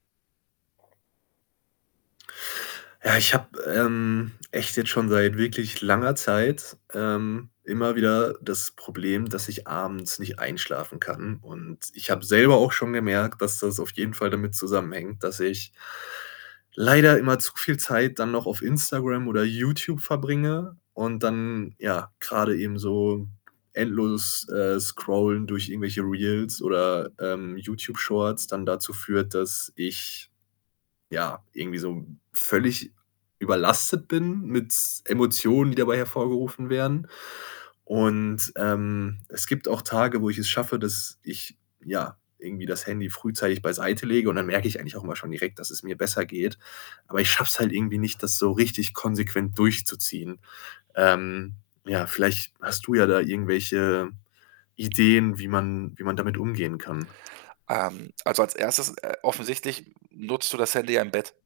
Ja, ich habe, ähm, echt jetzt schon seit wirklich langer Zeit, ähm, immer wieder das Problem, dass ich abends nicht einschlafen kann und ich habe selber auch schon gemerkt, dass das auf jeden Fall damit zusammenhängt, dass ich leider immer zu viel Zeit dann noch auf Instagram oder YouTube verbringe und dann, ja, grade eben so endlos, äh, scrollen durch irgendwelche Reels oder, ähm, YouTube-Shorts dann dazu führt, dass ich, ja, irgendwie so völlig überlastet bin mit Emotionen, die dabei hervorgerufen werden und, ähm, es gibt auch Tage, wo ich es schaffe, dass ich, ja, irgendwie das Handy frühzeitig beiseite lege und dann merke ich eigentlich auch immer schon direkt, dass es mir besser geht. Aber ich schaffe es halt irgendwie nicht, das so richtig konsequent durchzuziehen. Ähm, ja, vielleicht hast du ja da irgendwelche Ideen, wie man wie man damit umgehen kann? Ähm, also, als 1 äh, offensichtlich, hm, nutzt du das Handy im Bett.